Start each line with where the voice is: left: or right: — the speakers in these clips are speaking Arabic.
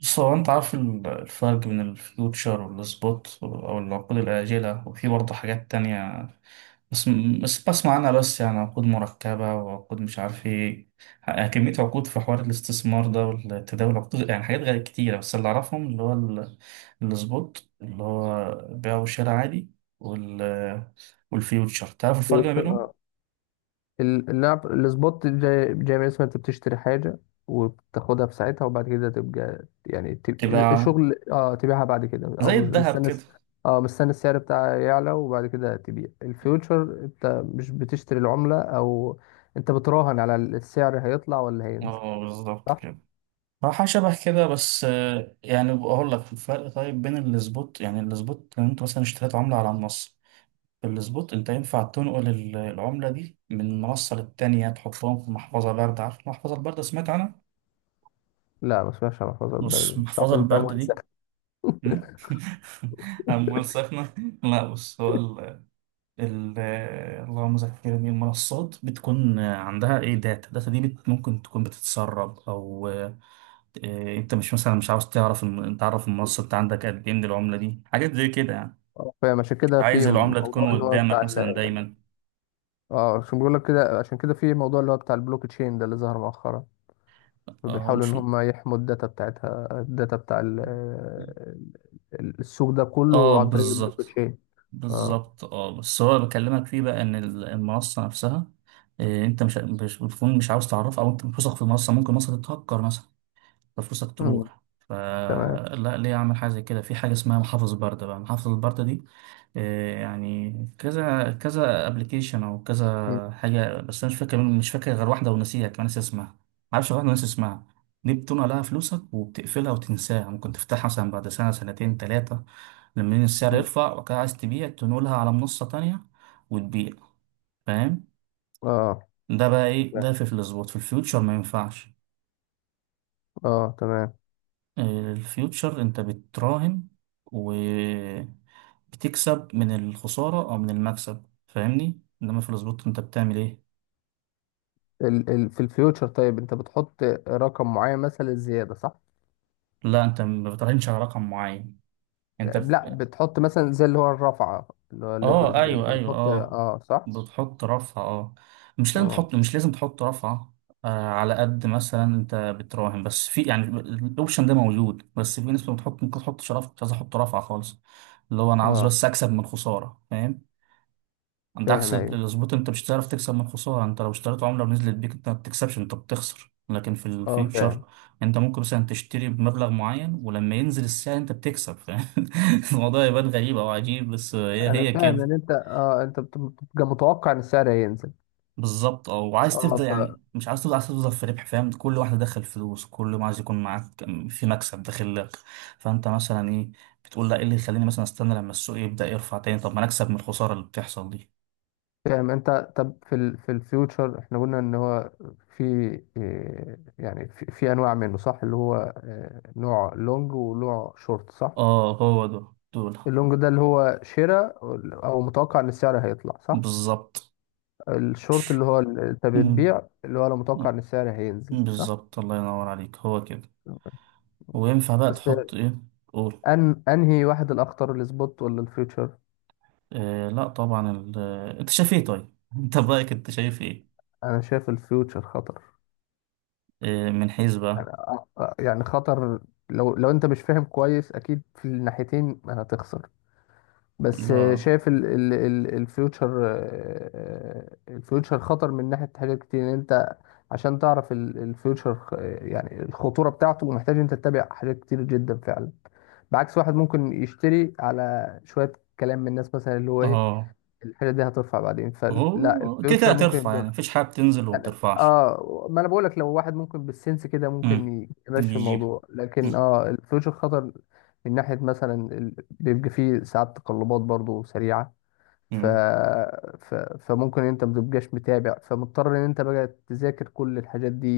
right: بص هو انت عارف الفرق بين الفيوتشر والسبوت او العقود الآجلة، وفي برضه حاجات تانية. بس بس بسمع عنها، بس يعني عقود مركبة وعقود مش عارف ايه. كمية عقود في حوار الاستثمار ده والتداول، عقود يعني حاجات غير كتيرة. بس اللي أعرفهم اللي هو السبوت اللي هو بيع وشراء عادي، وال والفيوتشر. تعرف الفرق ما
left: بيوتشر،
right: بينهم؟
left: اه. اللعب السبوت جاي من اسمها، انت بتشتري حاجة وبتاخدها في ساعتها، وبعد كده تبقى يعني تب...
right: تبقى
left: شغل اه تبيعها بعد كده، او
right: زي الذهب
left: مستني
right: كده.
left: مستني السعر بتاعها يعلى، وبعد كده تبيع. الفيوتشر انت مش بتشتري العملة، او انت بتراهن على السعر هيطلع ولا هينزل،
right: اه بالظبط
left: صح؟
right: كده. راحة شبه كده. بس يعني بقول لك الفرق طيب بين السبوت. يعني السبوت لو انت مثلا اشتريت عملة على النص، في السبوت انت ينفع تنقل العملة دي من منصة للتانية، تحطهم في محفظة باردة. عارف المحفظة الباردة؟ سمعت عنها؟
left: لا، ما اسمهاش محفظة
right: بص
left: البلد، صعب
right: المحفظة
left: ان فيها
right: الباردة
left: مهندسة.
right: دي، مم؟ أموال سخنة. لا بص هو ال- اللهم ذكرني، المنصات بتكون عندها ايه؟ داتا. الداتا دي ممكن تكون بتتسرب او انت مش عاوز تعرف تعرف المنصه انت عندك قد ايه من العمله دي، حاجات زي كده يعني.
left: فاهم. عشان كده في
right: عايز العمله
left: موضوع
right: تكون
left: اللي هو بتاع
right: قدامك مثلا
left: ال...
right: دايما.
left: اه عشان بقول لك كده، عشان كده في موضوع اللي هو بتاع البلوك تشين ده اللي ظهر مؤخرا.
right: اه
left: بيحاولوا
right: مش
left: ان هم يحموا الداتا بتاعتها، الداتا بتاع السوق ده
right: اه
left: كله عن طريق البلوك
right: بالظبط.
left: تشين. اه.
right: بالظبط. اه بس هو بكلمك فيه بقى ان المنصه نفسها انت مش بتكون، مش عاوز تعرفها، او انت مش واثق في المنصه. ممكن المنصه تتهكر مثلا ففلوسك
left: مم.
right: تروح.
left: تمام.
right: فلا، ليه اعمل حاجه زي كده؟ في حاجه اسمها محافظ برده بقى. محافظ البرده دي يعني كذا كذا ابلكيشن او
left: مم.
right: كذا حاجه، بس انا مش فاكر. مش فاكر غير واحده ونسيها كمان، ناسي اسمها. معرفش غير واحده وناسي اسمها. دي بتنقل لها فلوسك وبتقفلها وتنساها. ممكن تفتحها مثلا بعد سنه، سنتين، ثلاثه، لما السعر
left: مم.
right: يرفع وكده عايز تبيع، تنقلها على منصه تانية وتبيع. فاهم.
left: اه.
right: ده بقى ايه؟
left: تمام.
right: ده في الظبط في الفيوتشر ما ينفعش.
left: اه، تمام.
right: الفيوتشر انت بتراهن وبتكسب من الخسارة او من المكسب، فاهمني؟ انما في السبوت انت بتعمل ايه؟
left: ال في الفيوتشر، طيب انت بتحط رقم معين مثلا للزياده، صح؟
right: لا انت ما بتراهنش على رقم معين، انت
left: لا،
right: ب...
left: بتحط مثلا زي اللي هو الرفعه، اللي هو
right: اه
left: الليفرج ده انت
right: ايوه ايوه
left: بتحط،
right: اه.
left: اه، صح.
right: بتحط رفعة اه. مش لازم
left: اه،
right: تحط مش لازم تحط رفعة على قد مثلا انت بتراهن. بس في يعني الاوبشن ده موجود. بس في ناس بتحط، ممكن تحط. شرف مش عايز احط رفعة خالص، اللي هو انا عاوز
left: اه،
right: بس اكسب من الخسارة، فاهم؟ انت
left: فاهم.
right: عكس
left: ايوه،
right: الظبط، انت مش هتعرف تكسب من الخساره. انت لو اشتريت عمله ونزلت بيك انت ما بتكسبش، انت بتخسر. لكن في
left: اه،
right: الفيوتشر
left: فاهم.
right: انت ممكن مثلا تشتري بمبلغ معين، ولما ينزل السعر انت بتكسب، فاهم؟ الموضوع يبان غريب او عجيب، بس هي
left: انا
right: هي
left: فاهم
right: كده.
left: ان انت انت بتبقى متوقع ان السعر هينزل.
right: بالظبط اه. وعايز تفضل
left: اه،
right: يعني، مش عايز تفضل، عايز تفضل في ربح، فاهم؟ كل واحده دخل فلوس كل ما عايز يكون معاك، في مكسب داخل لك. فانت مثلا ايه، بتقول لا، ايه اللي يخليني مثلا استنى لما السوق يبدا يرفع تاني؟ طب ما انا اكسب من الخساره اللي بتحصل دي.
left: فاهم انت. طب في ال في الفيوتشر احنا قلنا ان هو في في انواع منه، صح؟ اللي هو نوع لونج ونوع شورت، صح؟
right: اه هو ده، دول
left: اللونج ده اللي هو شراء، او متوقع ان السعر هيطلع، صح؟
right: بالظبط.
left: الشورت اللي هو انت
right: مم.
left: بتبيع، اللي هو لو متوقع ان
right: مم.
left: السعر هينزل، صح؟
right: بالظبط، الله ينور عليك، هو كده. وينفع بقى
left: بس،
right: تحط ايه؟ قول.
left: أنهي واحد الأخطر، السبوت ولا الفيوتشر؟
right: لا طبعا انت شايف ايه طيب؟ انت برايك انت شايف ايه؟
left: أنا شايف الفيوتشر خطر.
right: آه من حيث
left: يعني
right: بقى.
left: يعني خطر. لو أنت مش فاهم كويس، أكيد في الناحيتين هتخسر. بس
right: الله.
left: شايف ال الفيوتشر، الفيوتشر خطر من ناحية حاجات كتير. ان انت عشان تعرف الفيوتشر يعني الخطورة بتاعته، محتاج انت تتابع حاجات كتير جدا فعلا. بعكس واحد ممكن يشتري على شوية كلام من الناس مثلا، اللي هو ايه،
right: اه
left: الحاجة دي هترفع بعدين. فلا
right: هو كده كده
left: الفيوتشر ممكن
right: هترفع،
left: يبقى.
right: يعني مفيش حاجه بتنزل وما
left: أنا-
right: بترفعش.
left: اه ما انا بقول لك، لو واحد ممكن بالسنس كده ممكن
right: مم.
left: يمشي
right: يجيب.
left: الموضوع، لكن الفلوس الخطر من ناحية مثلا بيبقى فيه ساعات تقلبات برضو سريعة. ف...
right: مم.
left: ف... فممكن انت متبقاش متابع، فمضطر ان انت بقى تذاكر كل الحاجات دي،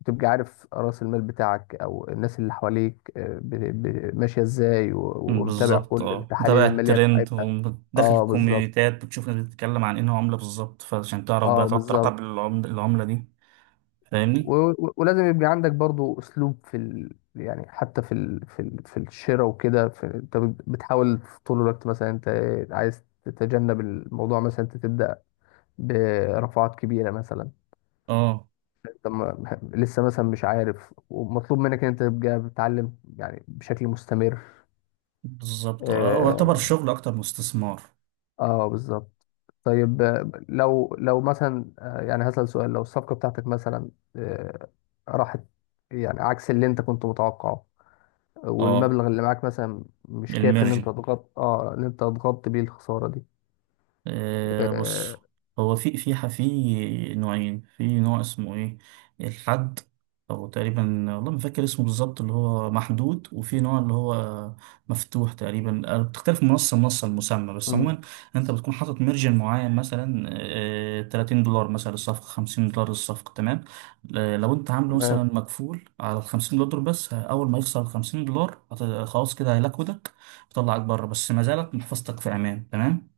left: وتبقى عارف رأس المال بتاعك او الناس اللي حواليك ماشية ازاي
right: مم.
left: ومتابع
right: بالظبط
left: كل
right: اه.
left: التحاليل
right: متابع
left: المالية
right: الترند
left: بتاعتها.
right: وداخل
left: اه، بالظبط.
right: الكوميونيتات، بتشوف ناس بتتكلم عن انه عمله بالظبط، فعشان تعرف
left: اه،
right: بقى تعرف
left: بالظبط.
right: تراقب العملة دي. فاهمني.
left: ولازم يبقى عندك برضو اسلوب في يعني حتى في في الشراء وكده، انت بتحاول في طول الوقت مثلا انت عايز تتجنب الموضوع، مثلا انت تبدا برفعات كبيره مثلا،
right: اه
left: انت لسه مثلا مش عارف، ومطلوب منك ان انت تبقى بتتعلم يعني بشكل مستمر.
right: بالظبط. اه، هو يعتبر
left: اه,
right: الشغل اكتر من استثمار.
left: آه بالظبط. طيب لو مثلا يعني هسأل سؤال. لو الصفقه بتاعتك مثلا آه، راحت، يعني عكس اللي انت كنت متوقعه،
right: اه
left: والمبلغ اللي معاك مثلا مش كافي ان انت
right: الميرج.
left: تغطي، بيه الخساره دي.
right: آه بص،
left: آه.
right: هو في نوعين. في نوع اسمه ايه، الحد او تقريبا، والله ما فاكر اسمه بالظبط، اللي هو محدود، وفي نوع اللي هو مفتوح تقريبا. بتختلف من منصه لمنصه المسمى، بس
left: مم.
right: عموما انت بتكون حاطط مارجن معين مثلا $30 مثلا الصفقه، $50 الصفقه تمام. لو انت عامله مثلا
left: تمام.
right: مكفول على ال $50 بس، اول ما يخسر ال $50 خلاص كده هيلاكودك ويطلعك بره، بس ما زالت محفظتك في امان تمام.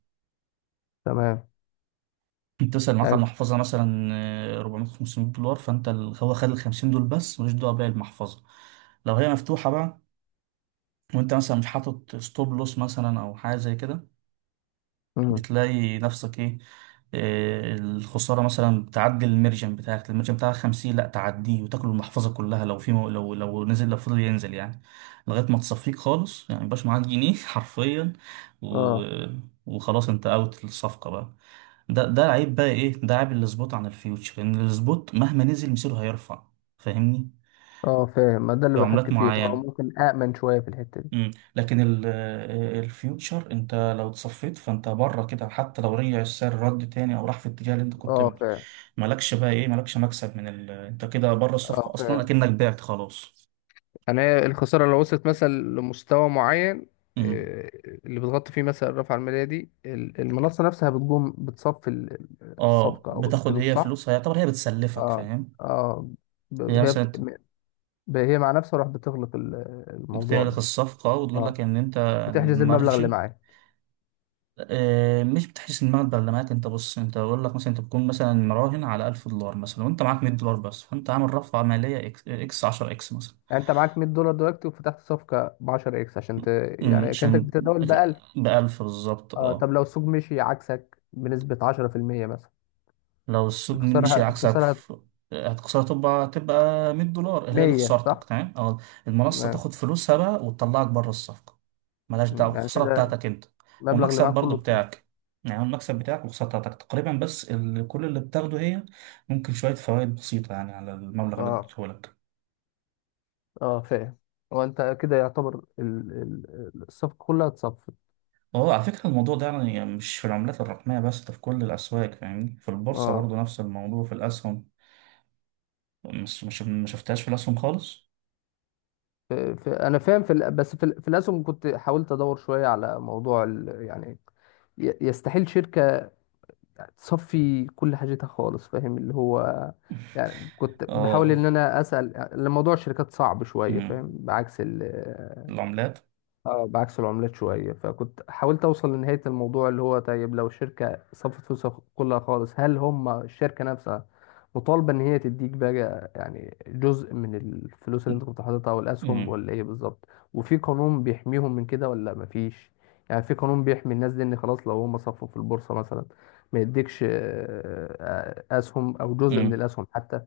left: تمام،
right: بتوصل معاك
left: يعني
right: على
left: انت.
right: المحفظة مثلا 400، $500، فانت هو خد ال 50 دول بس، ملوش دعوة باقي المحفظة. لو هي مفتوحة بقى وانت مثلا مش حاطط ستوب لوس مثلا او حاجة زي كده،
left: مم.
right: بتلاقي نفسك ايه، الخسارة مثلا بتعدي المرجم بتاعك. المرجم بتاعك 50، لا تعديه وتاكل المحفظة كلها. لو في مو، لو نزل، لو فضل ينزل يعني لغاية ما تصفيك خالص، يعني مبقاش معاك جنيه حرفيا. و...
left: اه.
right: وخلاص انت اوت الصفقة بقى. ده ده عيب بقى، ايه ده؟ عيب السبوت عن الفيوتشر ان السبوت مهما نزل مصيره هيرفع، فاهمني؟
left: اه، فاهم. ما ده اللي
right: في عملات
left: بحكي فيه ان هو
right: معينة.
left: ممكن امن شويه في الحته دي.
right: مم. لكن الفيوتشر انت لو اتصفيت فانت بره كده، حتى لو رجع السعر رد تاني او راح في الاتجاه اللي انت كنت
left: اه،
right: بيه،
left: فاهم.
right: مالكش بقى ايه، مالكش مكسب من ال... انت كده بره الصفقة
left: اه،
right: اصلا،
left: فاهم.
right: اكنك بعت خلاص.
left: يعني هي الخساره، لو وصلت مثلا لمستوى معين،
right: مم.
left: آه، اللي بتغطي فيه مثلا الرفعه الماليه دي، المنصه نفسها بتقوم بتصفي
right: اه
left: الصفقه او
right: بتاخد
left: الفلوس،
right: هي
left: صح؟
right: فلوسها، يعتبر هي بتسلفك،
left: اه.
right: فاهم؟
left: اه.
right: هي
left: ب- هي بت...
right: مثلا
left: هي مع نفسها راح بتغلق الموضوع
right: بتغلق
left: ده.
right: الصفقة وتقول
left: اه،
right: لك ان انت،
left: وتحجز المبلغ اللي
right: المارجن
left: معاك.
right: مش بتحس ان المبلغ اللي معاك. انت بص، انت بقول لك مثلا انت بتكون مثلا مراهن على $1000 مثلا، وانت معاك $100 بس، فانت عامل رفعه ماليه اكس 10 اكس مثلا.
left: يعني انت معاك 100 دولار دلوقتي، وفتحت صفقة ب 10 اكس عشان يعني كانتك
right: عشان
left: بتتداول ب 1000.
right: بألف بالظبط
left: اه، طب
right: اه.
left: لو السوق مشي عكسك بنسبة 10% مثلا،
right: لو السوق مشي
left: الخسارة
right: عكسك
left: الخسارة
right: في، هتخسر، تبقى تبقى $100 هي دي
left: 100،
right: خسارتك
left: صح؟
right: تمام. او المنصة
left: تمام.
right: تاخد فلوسها بقى وتطلعك بره الصفقة، ملهاش
left: مم.
right: دعوة
left: يعني
right: الخسارة
left: كده
right: بتاعتك انت.
left: المبلغ اللي
right: والمكسب
left: معاك
right: برضو
left: كله اتصرف.
right: بتاعك، يعني المكسب بتاعك والخسارة بتاعتك تقريبا. بس كل اللي بتاخده هي ممكن شوية فوائد بسيطة يعني على المبلغ اللي
left: اه.
right: اديتهولك.
left: اه، فاهم. هو انت كده يعتبر الصفقة كلها اتصفت.
right: هو على فكرة الموضوع ده يعني مش في العملات الرقمية بس، ده في كل الأسواق، فاهمني؟ في البورصة
left: اه.
right: برضو نفس الموضوع، في الأسهم. مش ما شفتهاش في الأسهم خالص.
left: انا فاهم في بس في الاسهم كنت حاولت ادور شوية على موضوع يعني يستحيل شركة يعني تصفي كل حاجتها خالص، فاهم، اللي هو. يعني كنت بحاول ان
right: اه
left: انا اسال الموضوع، الشركات صعب شويه،
right: أمم.
left: فاهم، بعكس.
right: العملات.
left: اه، بعكس العملات شوية، فكنت حاولت أوصل لنهاية الموضوع اللي هو طيب، لو الشركة صفت فلوسها كلها خالص، هل هم الشركة نفسها مطالبة إن هي تديك بقى يعني جزء من الفلوس اللي أنت كنت حاططها أو الأسهم،
right: أمم.
left: ولا إيه بالظبط؟ وفي قانون بيحميهم من كده ولا مفيش؟ يعني في قانون بيحمي الناس دي إن خلاص لو هم صفوا في البورصة مثلا ما يديكش أسهم أو جزء من
right: أمم.
left: الأسهم حتى.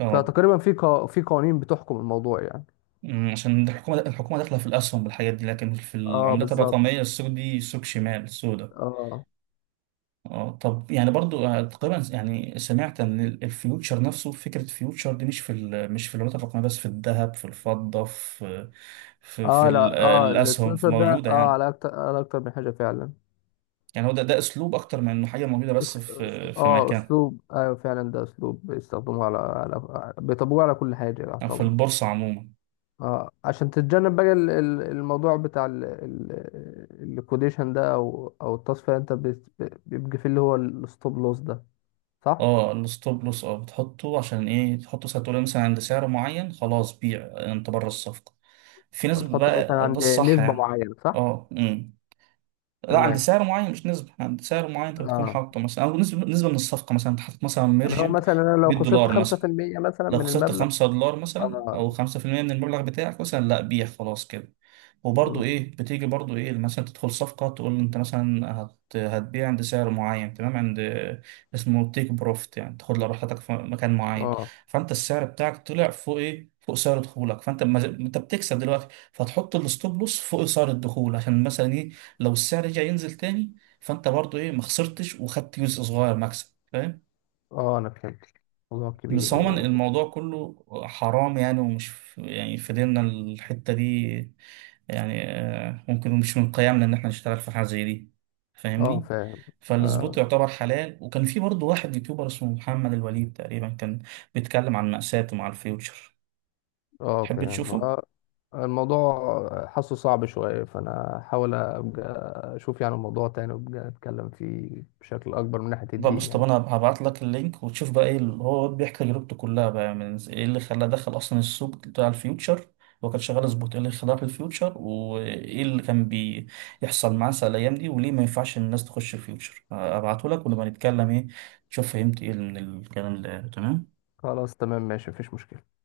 right: اه.
left: فتقريبا في في قوانين بتحكم الموضوع يعني.
right: أمم. عشان الحكومة، الحكومة داخلة في الأسهم والحاجات دي، لكن في
left: اه،
right: العملات
left: بالظبط.
right: الرقمية السوق دي سوق شمال السوداء.
left: اه.
right: اه، طب يعني برضو تقريبا يعني سمعت ان الفيوتشر نفسه، فكرة الفيوتشر دي مش في مش في العملات الرقمية بس، في الذهب، في الفضة، في في في
left: اه،
right: ال-
left: لا،
right: آه،
left: اه،
right: الأسهم في،
left: الانفلونسر ده
right: موجودة
left: اه
right: يعني.
left: على اكتر من حاجه فعلا.
right: يعني هو ده، ده أسلوب أكتر من إنه حاجة موجودة
left: أس-
right: بس في في مكان،
left: اسلوب، ايوه فعلا، ده اسلوب بيستخدموه على بيطبقوه على كل حاجه
right: أو في
left: يعتبر.
right: البورصة عموما.
left: اه، عشان تتجنب بقى الموضوع بتاع الكوديشن ده، او التصفيه، انت بيبقى فيه اللي هو الستوب لوس ده، صح.
right: اه الستوب لوس. اه بتحطه عشان ايه، تحطه ساعة تقول مثلا عند سعر معين خلاص بيع انت بره الصفقة. في ناس
left: تحط مثلا
right: بقى، او ده
left: عند
right: الصح
left: نسبه
right: يعني.
left: معينه، صح.
right: اه امم. لا عند
left: تمام.
right: سعر معين مش نسبة، عند سعر معين انت بتكون
left: اه،
right: حاطه مثلا، او نسبة، نسبة من الصفقة مثلا. انت حاطط مثلا
left: يعني هو
right: ميرجن
left: مثلا انا لو
right: 100
left: خسرت
right: دولار مثلا،
left: 5% مثلا
right: لو
left: من
right: خسرت
left: المبلغ.
right: $5 مثلا
left: اه.
right: أو 5% من المبلغ بتاعك مثلا، لأ بيع خلاص كده. وبرضه
left: مم.
right: إيه، بتيجي برضه إيه مثلا تدخل صفقة، تقول أنت مثلا هتبيع عند سعر معين تمام، عند، اسمه تيك بروفت، يعني تاخد لراحتك في مكان معين.
left: اه.
right: فأنت السعر بتاعك طلع فوق إيه، فوق سعر دخولك، فأنت ما... أنت بتكسب دلوقتي، فتحط الستوب لوس فوق سعر الدخول عشان مثلا إيه، لو السعر رجع ينزل تاني فأنت برضه إيه، ما خسرتش وخدت جزء صغير مكسب، فاهم؟
left: اه، انا فهمت. موضوع
right: بس
left: كبير
right: عموما الموضوع كله حرام يعني، ومش في يعني في ديننا الحتة دي، يعني ممكن مش من قيمنا إن إحنا نشتغل في حاجة زي دي،
left: اه،
right: فاهمني؟
left: فاهم.
right: فالسبوت
left: اه.
right: يعتبر حلال. وكان في برضه واحد يوتيوبر اسمه محمد الوليد تقريبا، كان بيتكلم عن مأساته مع الفيوتشر. تحب
left: فاهم.
right: تشوفه؟
left: الموضوع حاسه صعب شوية، فأنا هحاول أبقى أشوف يعني الموضوع تاني، وأبقى أتكلم فيه بشكل أكبر من ناحية
right: ده
left: الدين
right: بص طب
left: يعني.
right: انا هبعت لك اللينك، وتشوف بقى ايه اللي هو بيحكي تجربته كلها بقى، من ايه اللي خلاه دخل اصلا السوق بتاع الفيوتشر. هو كان شغال سبوت، ايه اللي خلاه في الفيوتشر، وايه اللي كان بيحصل معاه ساعة الايام دي، وليه ما ينفعش الناس تخش الفيوتشر. هبعته لك ونبقى نتكلم ايه، تشوف فهمت ايه من الكلام ده، تمام.
left: خلاص، تمام، ماشي، مفيش مشكلة.